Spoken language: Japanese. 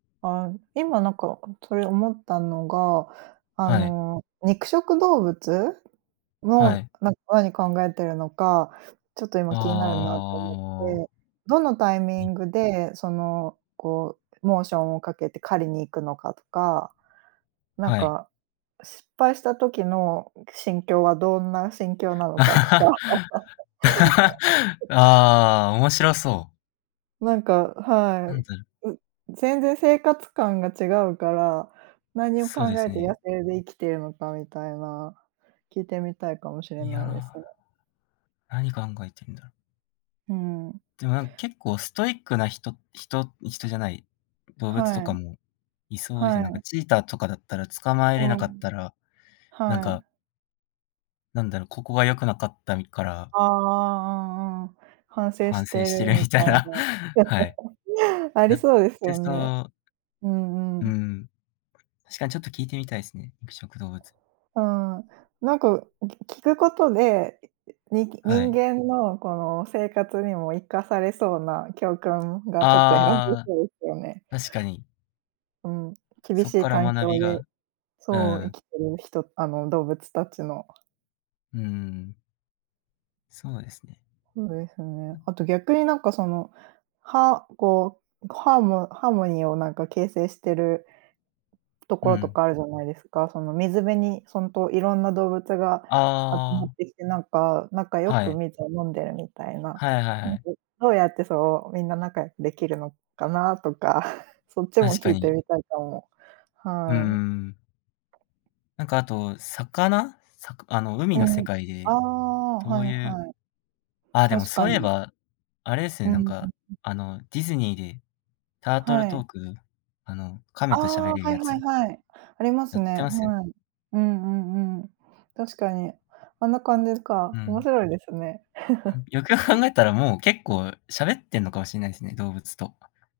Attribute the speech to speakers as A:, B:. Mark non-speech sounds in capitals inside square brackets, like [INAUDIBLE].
A: あ、今なんかそれ思ったのが、あ
B: はい。
A: の肉食動物
B: は
A: の
B: い。
A: なんか、何考えてるのか、ちょっと今気になるなと思っ
B: ああ。
A: て、どのタイミ
B: に。
A: ングでそのこうモーションをかけて狩りに行くのかとか、なん
B: はい。
A: か失敗した時の心境はどんな心境な
B: [LAUGHS]
A: のかとか。
B: あ
A: [LAUGHS]
B: あ、面白そう。
A: なんか、は
B: アン
A: い。
B: ザル
A: う全然生活感が違うから、何を考
B: そうで
A: え
B: す
A: て野
B: ね。
A: 生で生きているのかみたいな、聞いてみたいかもしれ
B: い
A: ないです
B: や、
A: ね。
B: 何考えてんだろう。
A: うん。
B: でもなんか結構ストイックな人人人じゃない、動物と
A: は
B: か
A: い。
B: もいそうです
A: は
B: ね。なんか
A: い。
B: チーターとかだったら捕まえれ
A: う
B: なか
A: ん。
B: ったら、なん
A: は
B: か
A: い。
B: なんだろう。ここが良くなかったみから
A: ああああ、うんうん、反省
B: 反
A: し
B: 省
A: て
B: し
A: る
B: てる
A: み
B: みた
A: た
B: い
A: い
B: な、
A: な。
B: はい。
A: [LAUGHS] あり
B: やっ
A: そうです
B: て
A: よ
B: そ
A: ね。
B: う。
A: うんう
B: う
A: ん。
B: ん。確かにちょっと聞いてみたいですね、肉食動物。
A: うん。なんかき聞くことで、いいにき
B: は
A: 人
B: い。
A: 間のこの生活にも活かされそうな教訓がちょっと得られ
B: あ
A: そうですよね。
B: あ、確かに。
A: うん。厳
B: そ
A: し
B: っ
A: い
B: から
A: 環
B: 学
A: 境
B: び
A: で、
B: が、う
A: そう、生
B: ん。
A: きてる人あの動物たちの。
B: うん。そうですね。
A: そうですね。あと逆になんかその、はこう、ハーモハーモニーをなんか形成してるとこ
B: う
A: ろと
B: ん。
A: かあるじゃないですか。その水辺にほんといろんな動物が集
B: あ
A: まっ
B: あ。
A: てきて、なんか仲良
B: は
A: く
B: い。
A: 水を飲んでるみたいな。
B: はいはい
A: な
B: は
A: んか、
B: い。
A: どうやって、そう、みんな仲良くできるのかなとか、[GIGGLES] そっちも
B: 確か
A: 聞いて
B: に。
A: みたいと思う。
B: うんう
A: はい。
B: ん。なんかあと、魚、さくあの、海
A: う
B: の世
A: ん。
B: 界
A: あ
B: で、
A: あ、
B: ど
A: はい
B: ういう、
A: はい。
B: あ、でも
A: 確
B: そ
A: か
B: ういえ
A: に。
B: ば、あれです
A: う
B: ね。
A: んう
B: なん
A: ん
B: か、
A: うん。
B: あの、ディズニーで、タートル
A: は
B: ト
A: い。
B: ーク、あの、亀
A: あ
B: としゃ
A: あ、
B: べれる
A: は
B: や
A: いは
B: つ。
A: いはい。あります
B: やって
A: ね。
B: ますよね。
A: はい。うんうんうん。確かに。あんな感じ
B: う
A: か。面
B: ん。
A: 白いですね。
B: [CHUCKLES] よくよく
A: [LAUGHS]
B: 考えたら、もう結構喋ってんのかもしれないですね動物と。